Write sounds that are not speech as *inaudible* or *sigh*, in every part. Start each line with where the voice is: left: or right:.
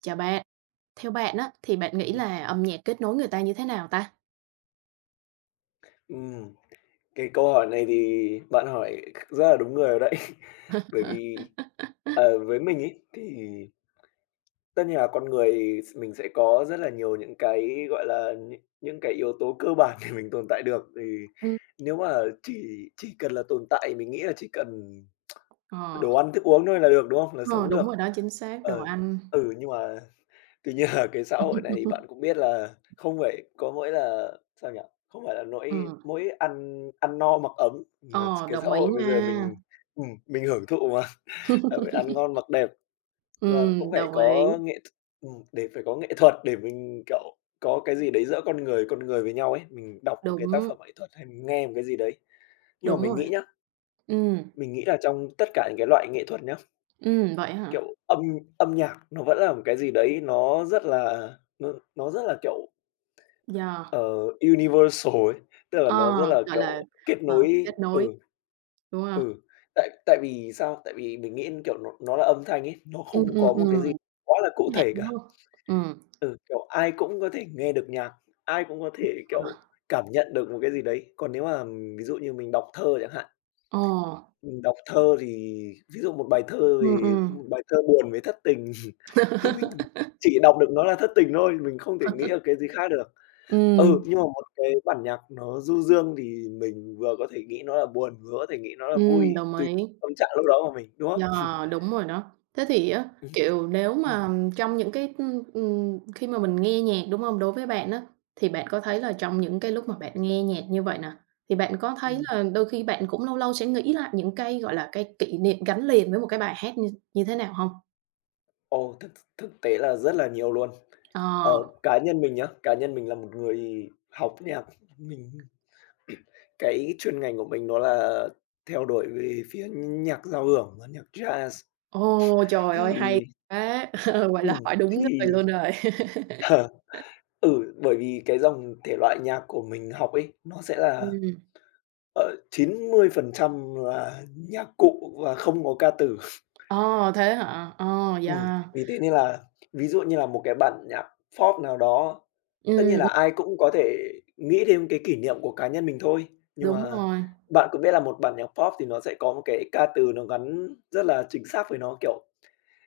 right: Chào bạn. Theo bạn á, thì bạn nghĩ là âm nhạc kết nối người ta như thế nào ta?
left: Ừm, cái câu hỏi này thì bạn hỏi rất là đúng người rồi đấy. *laughs* Bởi vì, với mình ý thì tất nhiên là con người mình sẽ có rất là nhiều những cái, gọi là, những cái yếu tố cơ bản để mình tồn tại được. Thì
right: Ừm.
left: nếu mà chỉ cần là tồn tại, mình nghĩ là chỉ cần
right: Ờ,
left: đồ ăn thức uống thôi là được, đúng không? Là
right: ờ,
left: sống
right: đúng rồi
left: được.
right: đó, chính xác, đồ
left: Ờ,
right: ăn.
left: nhưng mà tuy nhiên là cái xã hội này thì
right: *laughs*
left: bạn cũng biết là không phải có mỗi là sao nhỉ? Không phải là nỗi
right: Ừm,
left: mỗi ăn ăn no mặc ấm, mà
right: ờ,
left: cái xã
right: Đồng ý
left: hội bây giờ
right: nha.
left: mình hưởng thụ mà, *laughs* là phải ăn
right: *laughs*
left: ngon mặc đẹp và cũng phải
right: Đồng ý,
left: có nghệ th để phải có nghệ thuật để mình, kiểu, có cái gì đấy giữa con người với nhau ấy. Mình đọc một cái tác
right: đúng,
left: phẩm nghệ thuật hay mình nghe một cái gì đấy. Nhưng mà
right: đúng
left: mình
right: rồi.
left: nghĩ nhá,
right: Ừm,
left: mình nghĩ là trong tất cả những cái loại nghệ thuật nhá,
right: Vậy hả?
left: kiểu, âm âm nhạc nó vẫn là một cái gì đấy nó rất là nó rất là, kiểu,
right: Yeah,
left: Ờ, universal ấy, tức là
right: ờ,
left: nó rất là,
right: gọi
left: kiểu,
right: là,
left: kết nối
right: kết nối,
left: ừ.
right: đúng không?
left: Ừ, tại tại vì sao? Tại vì mình nghĩ, kiểu, nó là âm thanh ấy, nó
right: Ừm,
left: không có
right: ừm,
left: một cái
right: ừm,
left: gì quá là cụ
right: Giới hạn,
left: thể
right: đúng
left: cả.
right: không? Ừm,
left: Ừ, kiểu, ai cũng có thể nghe được nhạc, ai cũng có thể,
right: ờ,
left: kiểu, cảm nhận được một cái gì đấy. Còn nếu mà ví dụ như mình đọc thơ chẳng hạn,
right: ờ,
left: mình đọc thơ thì ví dụ một bài thơ về
right: ừm.
left: một bài thơ buồn về thất tình *laughs* thì mình
right: *laughs*
left: chỉ đọc được nó là thất tình thôi, mình không thể nghĩ được cái gì khác được.
right: Ừm,
left: Ừ, nhưng mà một cái bản nhạc nó du dương thì mình vừa có thể nghĩ nó là buồn, vừa có thể nghĩ nó là vui,
right: Đồng
left: tùy
right: ý.
left: tâm trạng lúc đó của mình, đúng
right: Dạ,
left: không?
right: đúng rồi đó. Thế thì á, kiểu, nếu
left: *laughs* Ừm,
right: mà trong những cái, khi mà mình nghe nhạc, đúng không? Đối với bạn á, thì bạn có thấy là trong những cái lúc mà bạn nghe nhạc như vậy nè, thì bạn có thấy
left: ừm.
right: là đôi khi bạn cũng lâu lâu sẽ nghĩ lại những cái, gọi là, cái kỷ niệm gắn liền với một cái bài hát như như thế nào hông?
left: Ồ, thực thực tế là rất là nhiều luôn.
right: Ờ.
left: Ờ, cá nhân mình nhá, cá nhân mình là một người học nhạc, mình cái chuyên ngành của mình nó là theo đuổi về phía nhạc giao hưởng và nhạc jazz.
right: Ồ, trời ơi, hay
left: Thì
right: quá! *laughs* Ờ, vậy là
left: ừm,
right: hỏi đúng người
left: thì
right: luôn rồi. *laughs*
left: *laughs* ừ, bởi vì cái dòng thể loại nhạc của mình học ấy, nó sẽ là
right: Ừm.
left: Ờ, 90% là nhạc cụ và không có ca từ.
right: Ờ, thế hả? Ờ,
left: Ừm,
right: yeah.
left: Vì thế nên là ví dụ như là một cái bản nhạc pop nào đó, tất nhiên
right: Ừm,
left: là
right: ừm,
left: ai cũng có thể nghĩ đến cái kỷ niệm của cá nhân mình thôi, nhưng
right: Đúng
left: mà
right: rồi.
left: bạn cũng biết là một bản nhạc pop thì nó sẽ có một cái ca từ nó gắn rất là chính xác với nó, kiểu,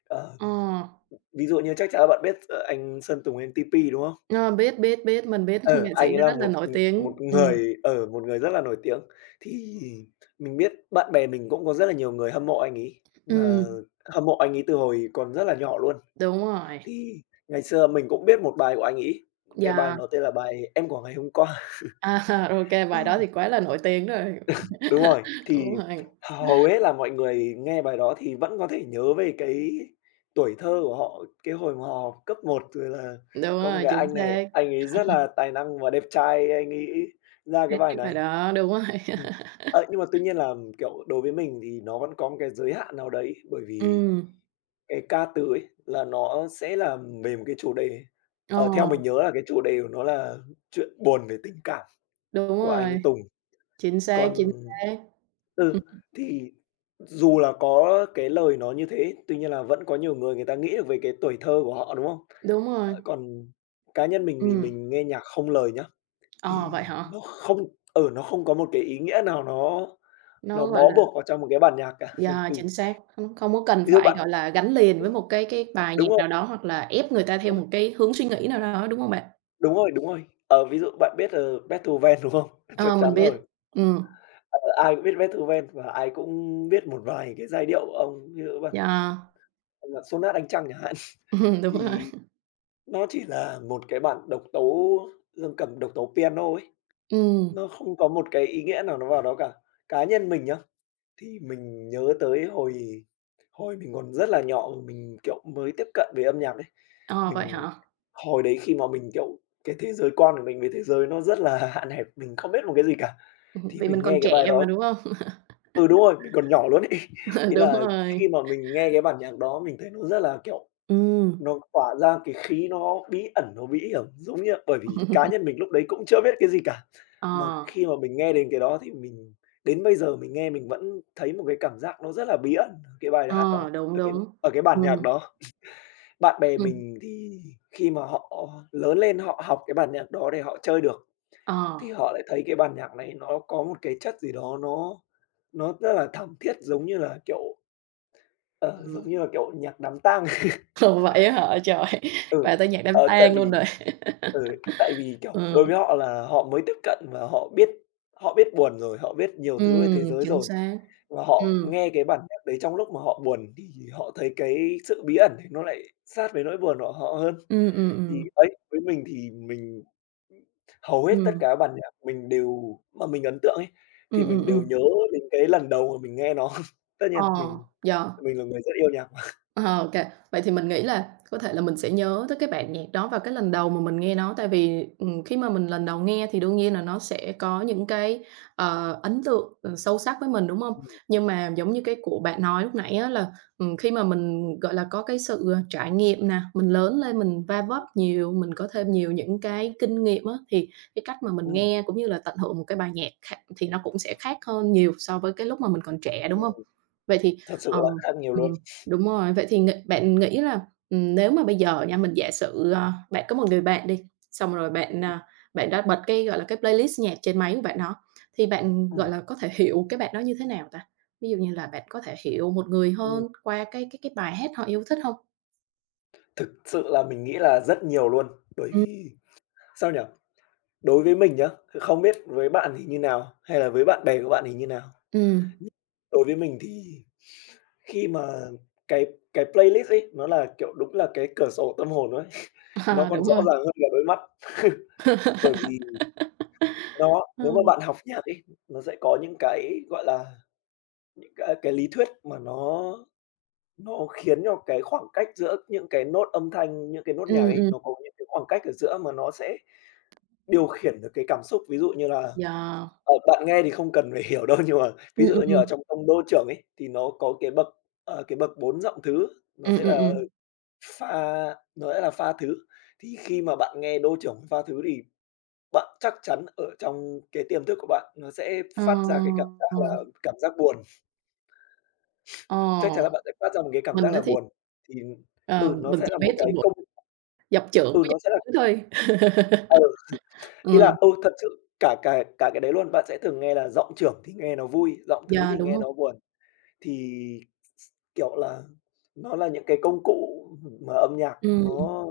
left: ờ,
right: Ờ.
left: ví dụ như chắc chắn là bạn biết, anh Sơn Tùng M-TP, đúng không?
right: Ờ, biết, biết, biết, mình biết *laughs*
left: Ờ,
right: nghệ
left: anh
right: sĩ
left: ấy
right: đó
left: là
right: rất là nổi tiếng.
left: một người rất là nổi tiếng. Thì mình biết bạn bè mình cũng có rất là nhiều người hâm mộ anh ấy, và
right: Ừm,
left: hâm mộ anh ấy từ hồi còn rất là nhỏ luôn.
right: Đúng rồi.
left: Thì ngày xưa mình cũng biết một bài của anh ấy, cái bài
right: Yeah,
left: nó tên là bài "Em của ngày hôm qua."
right: à, *laughs* ô bài
left: Thì
right: đó thì quá là nổi tiếng rồi.
left: đúng rồi,
right: *laughs*
left: thì
right: Đúng rồi,
left: hầu hết là mọi người nghe bài đó thì vẫn có thể nhớ về cái tuổi thơ của họ, cái hồi mà họ học cấp một rồi là
right: đúng
left: có một
right: rồi,
left: cái
right: chính
left: anh này,
right: xác,
left: anh ấy rất là tài năng và đẹp trai, anh ấy ra cái
right: hát
left: bài
right: cái bài
left: này.
right: đó, đúng rồi.
left: Ừm.
right: *laughs*
left: Ờ, nhưng mà tuy nhiên là, kiểu, đối với mình thì nó vẫn có một cái giới hạn nào đấy, bởi vì
right: Ừm,
left: cái ca từ ấy là nó sẽ là về một cái chủ đề,
right: ờ,
left: theo mình nhớ là cái chủ đề của nó là chuyện buồn về tình cảm
right: Đúng
left: của anh
right: rồi,
left: Tùng.
right: chính xác,
left: Còn
right: chính xác. *laughs*
left: ừ, thì dù là có cái lời nó như thế, tuy nhiên là vẫn có nhiều người người ta nghĩ được về cái tuổi thơ của họ, đúng không?
right: Đúng rồi.
left: Ờ, còn cá nhân mình thì
right: ừm,
left: mình nghe nhạc không lời nhá,
right: ờ, Vậy
left: thì
right: hả?
left: nó không có một cái ý nghĩa nào nó
right: Nó,
left: Nó
right: gọi
left: bó
right: là.
left: buộc vào trong một cái bản nhạc cả. *laughs*
right: Yeah,
left: Ừ,
right: chính xác, không không có cần
left: ví dụ
right: phải,
left: bạn
right: gọi là, gắn liền với một cái bài
left: đúng
right: nhạc
left: rồi,
right: nào đó, hoặc là ép người ta
left: đúng
right: theo
left: rồi,
right: một cái hướng suy nghĩ nào đó, đúng không bạn?
left: đúng rồi, đúng rồi. Ờ, ví dụ bạn biết, Beethoven, đúng không? *laughs* Chắc
right: Ờ, mình
left: chắn
right: biết,
left: rồi,
right: ừm.
left: ờ, ai cũng biết Beethoven và ai cũng biết một vài cái giai điệu của ông, ví dụ bản
right: Yeah,
left: bản Sonat Ánh Trăng chẳng hạn, *laughs*
right: *laughs* đúng rồi.
left: thì nó chỉ là một cái bản độc tấu dương cầm, độc tấu piano ấy,
right: Ừm,
left: nó không có một cái ý nghĩa nào nó vào đó cả. Cá nhân mình nhá, thì mình nhớ tới hồi hồi mình còn rất là nhỏ, mình, kiểu, mới tiếp cận với âm nhạc đấy.
right: ờ, Vậy
left: Mình
right: hả?
left: hồi đấy khi mà mình, kiểu, cái thế giới quan của mình về thế giới nó rất là *laughs* hạn hẹp, mình không biết một cái gì cả, thì
right: Vì mình
left: mình nghe
right: còn
left: cái
right: trẻ
left: bài đó
right: mà, đúng hông?
left: ừ, đúng rồi, mình còn nhỏ luôn ấy. *laughs*
right: *laughs*
left: Ý
right: Đúng
left: là
right: rồi,
left: khi mà mình nghe cái bản nhạc đó mình thấy nó rất là, kiểu,
right: ừm,
left: nó tỏa ra cái khí nó bí ẩn, nó bí hiểm, giống như bởi vì cá nhân mình lúc đấy cũng chưa biết cái gì cả.
right: ờ,
left: Mà khi mà mình nghe đến cái đó thì mình đến bây giờ mình nghe mình vẫn thấy một cái cảm giác nó rất là bí ẩn ở cái bài hát đó,
right: ờ, đúng,
left: ở cái
right: đúng,
left: ở cái bản
right: ừm,
left: nhạc đó. Bạn bè
right: ừm,
left: mình thì khi mà họ lớn lên họ học cái bản nhạc đó để họ chơi được,
right: ờ,
left: thì họ lại thấy cái bản nhạc này nó có một cái chất gì đó nó rất là thẩm thiết, giống như là, kiểu, ờ, giống
right: ừm.
left: như là, kiểu, nhạc đám tang. *laughs*
right: Ồ, vậy á hả? Trời, *laughs*
left: Ừ,
right: bà tới nhạc đám
left: tại
right: tang luôn
left: vì
right: rồi. *laughs*
left: tại vì, kiểu,
right: Ừ,
left: đối với họ là họ mới tiếp cận và họ biết buồn rồi, họ biết nhiều thứ về thế giới
right: chính
left: rồi,
right: xác,
left: và họ
right: ừm,
left: nghe cái bản nhạc đấy trong lúc mà họ buồn thì họ thấy cái sự bí ẩn thì nó lại sát với nỗi buồn của họ hơn.
right: ừm, ừm,
left: Thì
right: ừm,
left: ấy, với mình thì hầu hết tất
right: ừm,
left: cả các bản nhạc mình đều mà mình ấn tượng ấy, thì mình đều
right: ừm.
left: nhớ đến cái lần đầu mà mình nghe nó. *laughs* Tất nhiên
right: Ờ,
left: mình
right: yeah.
left: mình là người rất yêu nhạc mà.
right: Ờ, ô Vậy thì mình nghĩ là có thể là mình sẽ nhớ tới cái bản nhạc đó vào cái lần đầu mà mình nghe nó, tại vì, khi mà mình lần đầu nghe thì đương nhiên là nó sẽ có những cái, ờ, ấn tượng, ờ, sâu sắc với mình, đúng hông?
left: Ừm,
right: Nhưng mà giống như cái của bạn nói lúc nãy á là, khi mà mình, gọi là, có cái sự, ờ, trải nghiệm nè, mình lớn lên mình va vấp nhiều, mình có thêm nhiều những cái kinh nghiệm á, thì cái cách mà mình nghe cũng như là tận hưởng một cái bài nhạc khác thì nó cũng sẽ khác hơn nhiều so với cái lúc mà mình còn trẻ, đúng
left: ừm,
right: hông?
left: ừm,
right: Vậy thì,
left: Thật sự là
right: ờm,
left: khác nhiều luôn.
right: ừm. Đúng rồi, vậy thì nghĩ bạn nghĩ là, nếu mà bây giờ nha, mình giả sử, ờ, bạn có một người bạn đi, xong rồi bạn, à, bạn đã bật cái, gọi là, cái playlist nhạc trên máy của bạn đó, thì bạn,
left: Ừm,
right: gọi là, có thể hiểu cái bạn đó như thế nào ta? Ví dụ như là bạn có thể hiểu một người
left: ừm,
right: hơn qua cái bài hát họ yêu thích không?
left: Thực sự là mình nghĩ là rất nhiều luôn, bởi
right: Ừm.
left: vì sao nhỉ? Đối với mình nhá, thì không biết với bạn thì như nào, hay là với bạn bè của bạn thì như nào?
right: Ừm,
left: Đối với mình thì khi mà cái cái playlist ấy, nó là, kiểu, đúng là cái cửa sổ tâm hồn ấy, nó
right: ờ,
left: còn
right: Đúng
left: rõ
right: rồi.
left: ràng hơn là đôi mắt, bởi
right: *laughs*
left: vì đó,
right: Ờ,
left: nếu mà bạn học nhạc ấy, nó sẽ có những cái, gọi là, những cái lý thuyết mà nó khiến cho cái khoảng cách giữa những cái nốt âm thanh, những cái nốt nhạc
right: ừm,
left: ấy,
right: ừm,
left: nó có những cái khoảng cách ở giữa mà nó sẽ điều khiển được cái cảm xúc. Ví dụ như là,
right: yeah,
left: bạn nghe thì không cần phải *laughs* hiểu đâu, nhưng mà ví
right: ừm,
left: dụ
right: ừm,
left: như
right: ừm,
left: ở trong tông đô trưởng ấy, thì nó có cái bậc, cái bậc 4 giọng thứ, nó sẽ là
right: ừm.
left: pha pha thứ. Thì khi mà bạn nghe đô trưởng pha thứ thì bạn chắc chắn ở trong cái tiềm thức của bạn nó sẽ
right: Ờ,
left: phát ra cái cảm giác
right: ờ,
left: là cảm giác buồn,
right: ờ,
left: chắc chắn là bạn sẽ phát ra một cái cảm
right: mình
left: giác
right: đó
left: là
right: thì,
left: buồn. Thì
right: ờ,
left: nó
right: mình
left: sẽ
right: chỉ
left: là một
right: biết
left: cái
right: là
left: công
right: dập chưởng
left: ừ,
right: với
left: nó sẽ là
right: dập túi thôi. *laughs*
left: ờ, ý
right: Ừm,
left: là, thật sự cả cả cả cái đấy luôn. Bạn sẽ thường nghe là giọng trưởng thì nghe nó vui, giọng thứ
right: yeah,
left: thì
right: đúng
left: nghe
right: rồi.
left: nó buồn. Thì s kiểu là, nó là những cái công cụ mà âm nhạc
right: Ừm,
left: nó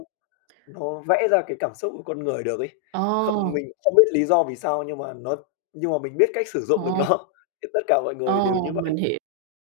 left: Nó vẽ ra cái cảm xúc của con người được ấy.
right: ồ,
left: Không mình không biết lý do vì sao nhưng mà mình biết cách sử dụng được
right: ồ,
left: nó, *laughs* thì tất cả mọi người đều
right: ồ,
left: như vậy.
right: mình hiểu.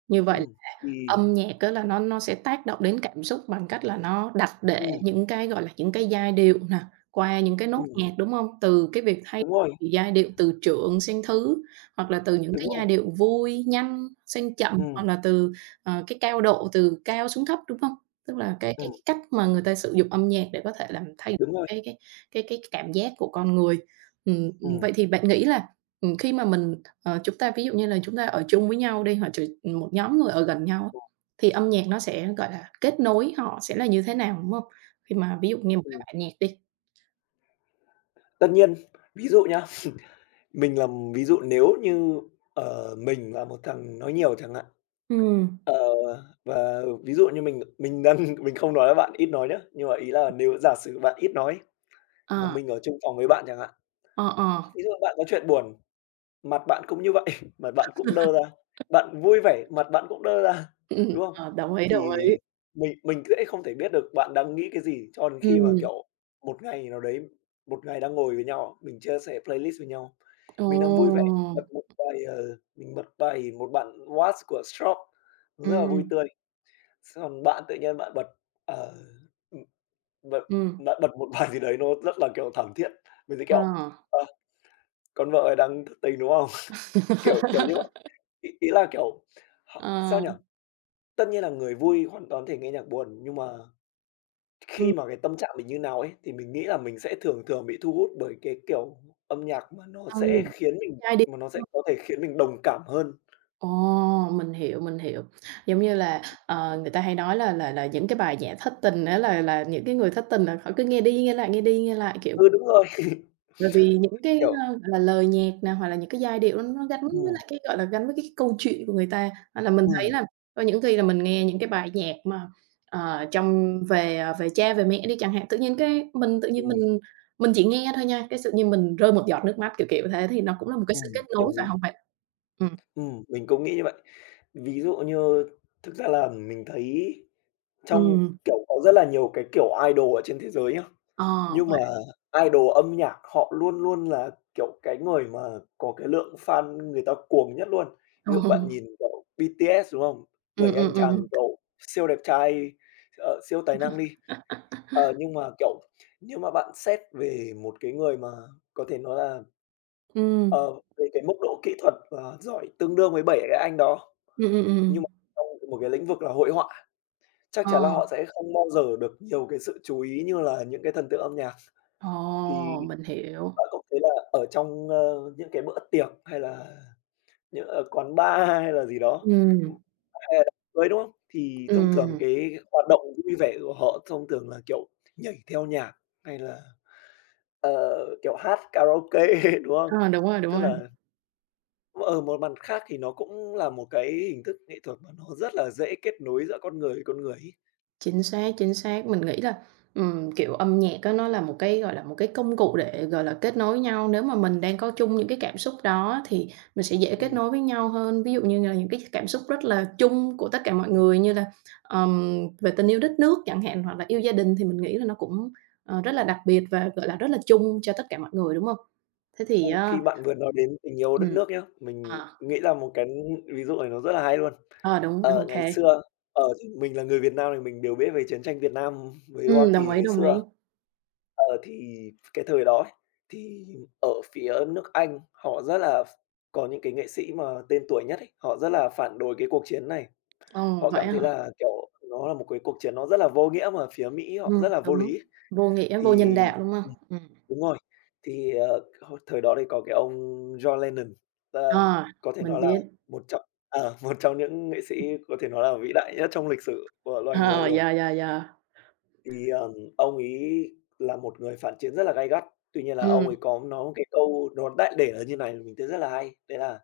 right: Như vậy,
left: Ừm, thì
right: âm nhạc á là nó sẽ tác động đến cảm xúc bằng cách là nó đặt để
left: ừm,
right: những cái, gọi là, những cái giai điệu nè, qua những cái nốt
left: ừm,
right: nhạc, đúng hông? Từ cái việc thay
left: Đúng rồi,
right: đổi giai điệu từ trượng sang thứ, hoặc là từ những
left: đúng
right: cái giai
left: rồi,
right: điệu vui, nhanh sang chậm,
left: ừm,
right: hoặc là từ, ờ, cái cao độ từ cao xuống thấp, đúng hông? Tức là cái
left: ừm,
right: cách mà người ta sử dụng âm nhạc để có thể làm thay
left: đúng
right: đổi
left: rồi,
right: cái cảm giác của con người.
left: ừm,
right: Vậy thì bạn nghĩ là, khi mà mình, chúng ta ví dụ như là chúng ta ở chung với nhau đi, hoặc một nhóm người ở gần nhau á,
left: ừm,
right: thì âm nhạc nó sẽ, gọi là, kết nối họ sẽ là như thế nào, đúng hông? Khi mà ví dụ nghe một cái
left: ừm.
right: bài nhạc đi.
left: Tất nhiên, ví dụ nhá, mình làm ví dụ nếu như, mình là một thằng nói nhiều chẳng hạn,
right: Ừm,
left: ờ, và ví dụ như mình đang *laughs* mình không nói là bạn ít nói nhá, nhưng mà ý là nếu giả sử bạn ít nói mà
right: ờ,
left: mình ở chung phòng với bạn chẳng hạn,
right: ờ, ờ,
left: ví dụ bạn có chuyện buồn. Mặt bạn cũng như vậy, *laughs* mặt bạn cũng đơ ra, bạn vui vẻ, mặt bạn cũng đơ ra, *laughs* đúng không?
right: ờ, đồng ý, đồng
left: Thì
right: ý.
left: mình sẽ không thể biết được bạn đang nghĩ cái gì cho đến khi mà,
right: Ừm,
left: kiểu, một ngày nào đấy, một ngày đang ngồi với nhau, mình chia sẻ playlist với nhau, mình đang vui vẻ,
right: ồ,
left: mình bật một bài, mình bật bài một bản What của Strokes rất là vui
right: ừm,
left: tươi, xong bạn tự nhiên bạn bật, ờ, ừm, bật
right: ừm,
left: bạn bật một *laughs* bài gì đấy nó rất là, kiểu, thảm thiết, mình sẽ,
right: ờ.
left: kiểu, ờ, "Con vợ ấy đang thất tình, đúng không?" *laughs* Kiểu kiểu như
right: *laughs*
left: Ý ý là, kiểu, họ sao
right: Ờ,
left: nhỉ? Tất nhiên là người vui hoàn toàn có thể nghe nhạc buồn, nhưng mà
right: ừm,
left: khi mà cái tâm trạng mình như nào ấy, thì mình nghĩ là mình sẽ thường thường bị thu hút bởi cái kiểu âm nhạc
right: ừ, trai đi.
left: mà nó sẽ
right: *unintelligible*
left: có thể khiến mình đồng cảm hơn.
right: Ồ, mình hiểu, mình hiểu. Giống như là, ờ, người ta hay nói là những cái bài nhạc thất tình á là những cái người thất tình là họ cứ nghe đi nghe lại, nghe đi nghe lại, kiểu.
left: Ừ, đúng rồi. *laughs*
right: Bởi vì những cái,
left: Kiểu
right: ơ, gọi là, lời nhạc nè, hoặc là những cái giai điệu nó gắn với
left: ừm,
right: lại cái, gọi là, gắn với cái câu chuyện của người ta. Hoặc là mình thấy
left: ừm,
right: là có những khi là mình nghe những cái bài nhạc mà, ờ, trong về, ờ, về cha về mẹ đi chẳng hạn, tự nhiên cái mình tự nhiên
left: ừm,
right: mình chỉ nghe thôi nha, cái tự nhiên mình rơi một giọt nước mắt, kiểu, kiểu thế, thì nó cũng là một cái sự kết nối,
left: đồng
right: phải
left: ý.
right: hông bạn? Ừm,
left: Mình cũng nghĩ như vậy. Ví dụ như thực ra là mình thấy trong,
right: ừm,
left: kiểu, có rất là nhiều cái kiểu idol ở trên thế giới nhá.
right: ờ,
left: Nhưng mà
right: vậy
left: idol âm nhạc họ luôn luôn là, kiểu, cái người mà có cái lượng fan người ta cuồng nhất luôn. Ví dụ bạn
right: ừm,
left: nhìn, kiểu, BTS, đúng không? bảy anh
right: ừm.
left: chàng, kiểu, siêu đẹp trai, siêu tài năng đi,
right: *laughs*
left: nhưng mà, kiểu, nếu mà bạn xét về một cái người mà có thể nói là, ờ, về cái mức độ kỹ thuật và giỏi tương đương với 7 cái anh đó,
right: Ừm, ừm, ừm,
left: nhưng
right: ừm.
left: mà trong một cái lĩnh vực là hội họa, chắc
right: ờ,
left: chắn là họ sẽ không bao giờ được nhiều cái sự chú ý như là những cái thần tượng âm nhạc. Thì
right: Ồ, mình hiểu.
left: bạn cũng thấy là ở trong, ơ, những cái bữa tiệc hay là những ở quán bar hay là gì đó, ừm,
right: Ừm,
left: hay là đám cưới, đúng không? Thì thông thường
right: ừm,
left: cái hoạt động vui vẻ của họ thông thường là, kiểu, nhảy theo nhạc hay là, ờ, kiểu, hát karaoke, *laughs* đúng không?
right: ờ, Đúng rồi, đúng
left: Tức
right: rồi.
left: là ở một mặt khác thì nó cũng là một cái hình thức nghệ thuật mà nó rất là dễ kết nối giữa con người với con người ấy.
right: Chính xác, chính xác. Mình nghĩ là, kiểu, âm nhạc á nó là một cái, gọi là, một cái công cụ để, gọi là, kết nối nhau. Nếu mà mình đang có chung những cái cảm xúc đó thì mình sẽ dễ kết
left: Ừm,
right: nối với nhau hơn. Ví dụ như là những cái cảm xúc rất là chung của tất cả mọi
left: ừm,
right: người như là, về tình yêu đất nước chẳng hạn, hoặc là yêu
left: ừm,
right: gia đình thì mình nghĩ là nó cũng, ờ, rất
left: ừm.
right: là đặc biệt và, gọi là, rất là chung cho tất cả mọi người, đúng không? Thế thì
left: Ô,
right: á.
left: khi bạn vừa nói đến tình yêu đất
right: Ừm,
left: nước nhá, mình
right: ờ,
left: nghĩ là một cái ví dụ này nó rất là hay luôn.
right: ờ, Đúng,
left: Ờ,
right: ok
left: ngày
right: kê.
left: xưa, thì mình là người Việt Nam thì mình đều biết về chiến tranh Việt Nam với Hoa
right: Đồng
left: Kỳ
right: ý,
left: ngày
right: đồng ý.
left: xưa. Ờ, thì cái thời đó ấy, thì ở phía nước Anh họ rất là có những cái nghệ sĩ mà tên tuổi nhất ấy, họ rất là phản đối cái cuộc chiến này.
right: Ồ,
left: Họ
right: vậy
left: cảm thấy
right: hả?
left: là, kiểu, nó là một cái cuộc chiến nó rất là vô nghĩa mà phía Mỹ họ rất là vô
right: Đúng,
left: lý.
right: vô nghĩa, vô nhân
left: Thì
right: đạo, đúng hông? Ừm,
left: đúng rồi, thì, hồi thời đó thì có cái ông John Lennon, ờ,
right: ờ,
left: có thể
right: mình
left: nói là
right: biết.
left: một trong ờ, *laughs* một trong những nghệ sĩ có thể nói là vĩ đại nhất trong lịch sử của loài người
right: Ờ,
left: rồi.
right: yeah, yeah, yeah.
left: Thì, ông ấy là một người phản chiến rất là gay gắt, tuy nhiên là ông
right: ừm,
left: ấy có nói một cái câu nó đại để là như này mình thấy rất là hay, đấy là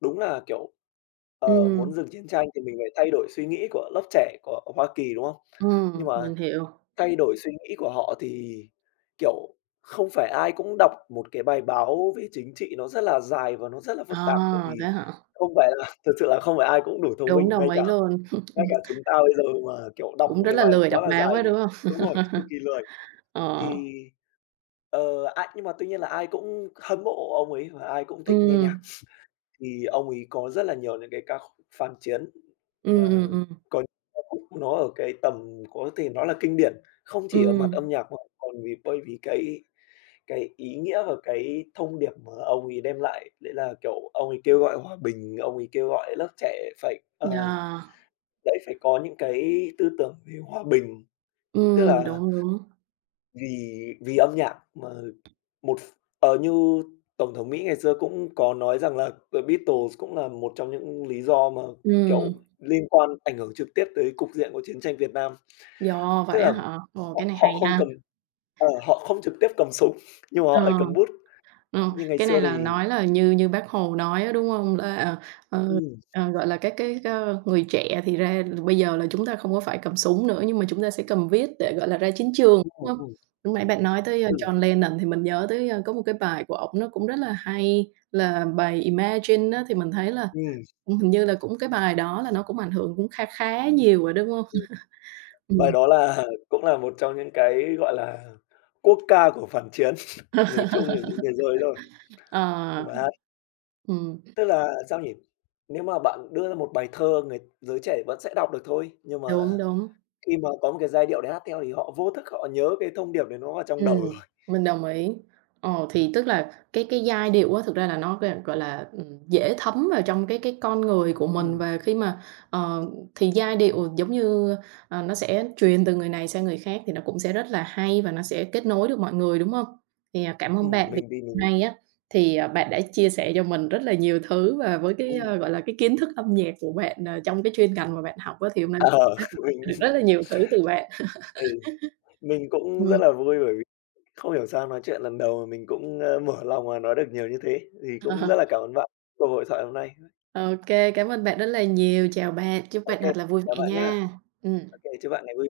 left: đúng là, kiểu, muốn
right: ừm,
left: dừng chiến tranh thì mình phải thay đổi suy nghĩ của lớp trẻ của Hoa Kỳ, đúng không? Nhưng mà
right: mình hiểu.
left: thay đổi suy nghĩ của họ thì, kiểu, không phải ai cũng đọc một cái bài báo về chính trị nó rất là dài và nó rất là phức
right: À,
left: tạp, bởi
right: thế
left: vì
right: hả?
left: không phải là *laughs* thực sự là không phải ai cũng đủ thông
right: Đúng,
left: minh,
right: đồng ý luôn.
left: ngay cả
right: *laughs*
left: chúng ta bây giờ mà, kiểu, đọc
right: Cũng
left: một
right: rất
left: cái
right: là
left: bài
right: lười
left: quá
right: đọc
left: là
right: báo
left: dài
right: ấy,
left: thì
right: đúng hông?
left: đúng rồi, cực kỳ lười.
right: Ờ,
left: Thì, nhưng mà tuy nhiên là ai cũng hâm mộ ông ấy và ai cũng thích nghe
right: ừm,
left: nhạc. Thì ông ấy có rất là nhiều những cái ca khúc phản chiến
right: ừm,
left: và
right: ừm, ừm,
left: có những ca khúc nó ở cái tầm có thể nói là kinh điển, không chỉ ở mặt
right: ừm,
left: âm nhạc mà còn bởi vì cái ý nghĩa và cái thông điệp mà ông ấy đem lại. Đấy là, kiểu, ông ấy kêu gọi hòa bình, ông ấy kêu gọi lớp trẻ phải,
right: yeah,
left: đấy, phải có những cái tư tưởng về hòa bình, tức là
right: đúng, đúng,
left: vì vì âm nhạc mà một như Tổng thống Mỹ ngày xưa cũng có nói rằng là The Beatles cũng là một trong những lý do mà, kiểu,
right: ừm,
left: liên quan ảnh hưởng trực tiếp tới cục diện của chiến tranh Việt Nam.
right: yeah,
left: Tức
right: vậy á
left: là
right: hả? Ồ, cái
left: họ
right: này hay
left: họ không
right: ha,
left: cầm họ không trực tiếp cầm súng, nhưng mà họ lại
right: ờ.
left: cầm bút.
right: Ờ,
left: Như ngày
right: cái này
left: xưa
right: là
left: thì
right: nói là như như Bác Hồ nói á, đúng hông? Là, ờ,
left: ừm,
right: gọi là, các cái, người trẻ thì ra bây giờ là chúng ta không có phải cầm súng nữa, nhưng mà chúng ta sẽ cầm viết để, gọi là, ra chiến trường,
left: ừm,
right: đúng hông?
left: ừm,
right: Lúc nãy bạn nói tới,
left: ừ,
right: John Lennon thì mình nhớ tới, có một cái bài của ổng nó cũng rất là hay, là bài Imagine á, thì mình thấy là,
left: ừm,
right: hình như là cũng cái bài đó là nó cũng ảnh hưởng cũng kha khá nhiều rồi, đúng hông?
left: ừm, bài
right: Ừm,
left: đó là *laughs* cũng là một trong những cái, gọi là, quốc ca của phản chiến, *laughs* nói chung là những thế giới rồi.
right: ờ,
left: Và
right: ừm,
left: Tức là, sao nhỉ? Nếu mà bạn đưa ra một bài thơ người giới trẻ vẫn sẽ đọc được thôi, nhưng mà
right: đúng, đúng.
left: khi mà có một cái giai điệu để hát theo thì họ vô thức họ nhớ cái thông điệp đấy nó vào trong đầu
right: Ừm,
left: rồi.
right: mình đồng ý. Ờ, thì tức là cái giai điệu á, thực ra là nó gọi là, dễ thấm vào trong cái con người của mình
left: Ừm,
right: và khi mà, ờ, thì giai điệu giống như, nó sẽ truyền từ người này sang người khác thì nó cũng sẽ rất là hay và nó sẽ kết nối được mọi người, đúng hông? Thì, à, cảm ơn bạn vì
left: mình thì
right: hôm
left: mình
right: nay á, thì, à, bạn đã chia sẻ cho mình rất là nhiều thứ và với cái,
left: ừm,
right: ơ, gọi là, cái kiến thức âm nhạc của bạn, trong cái chuyên ngành mà bạn học á, thì hôm nay
left: ờ,
right: đã học
left: *laughs* mình
right: được rất là nhiều thứ từ bạn.
left: ừ, mình cũng rất
right: Ừm.
left: là vui bởi vì không hiểu sao nói chuyện lần đầu mà mình cũng, mở lòng và nói được nhiều như thế, thì cũng
right: Ờ.
left: rất là cảm ơn bạn cuộc hội thoại hôm nay.
right: OK, cảm ơn bạn rất là nhiều. Chào bạn, chúc bạn
left: OK,
right: thật là vui
left: chào
right: vẻ
left: bạn nhá.
right: nha. Ừm.
left: OK, chúc bạn ngày vui.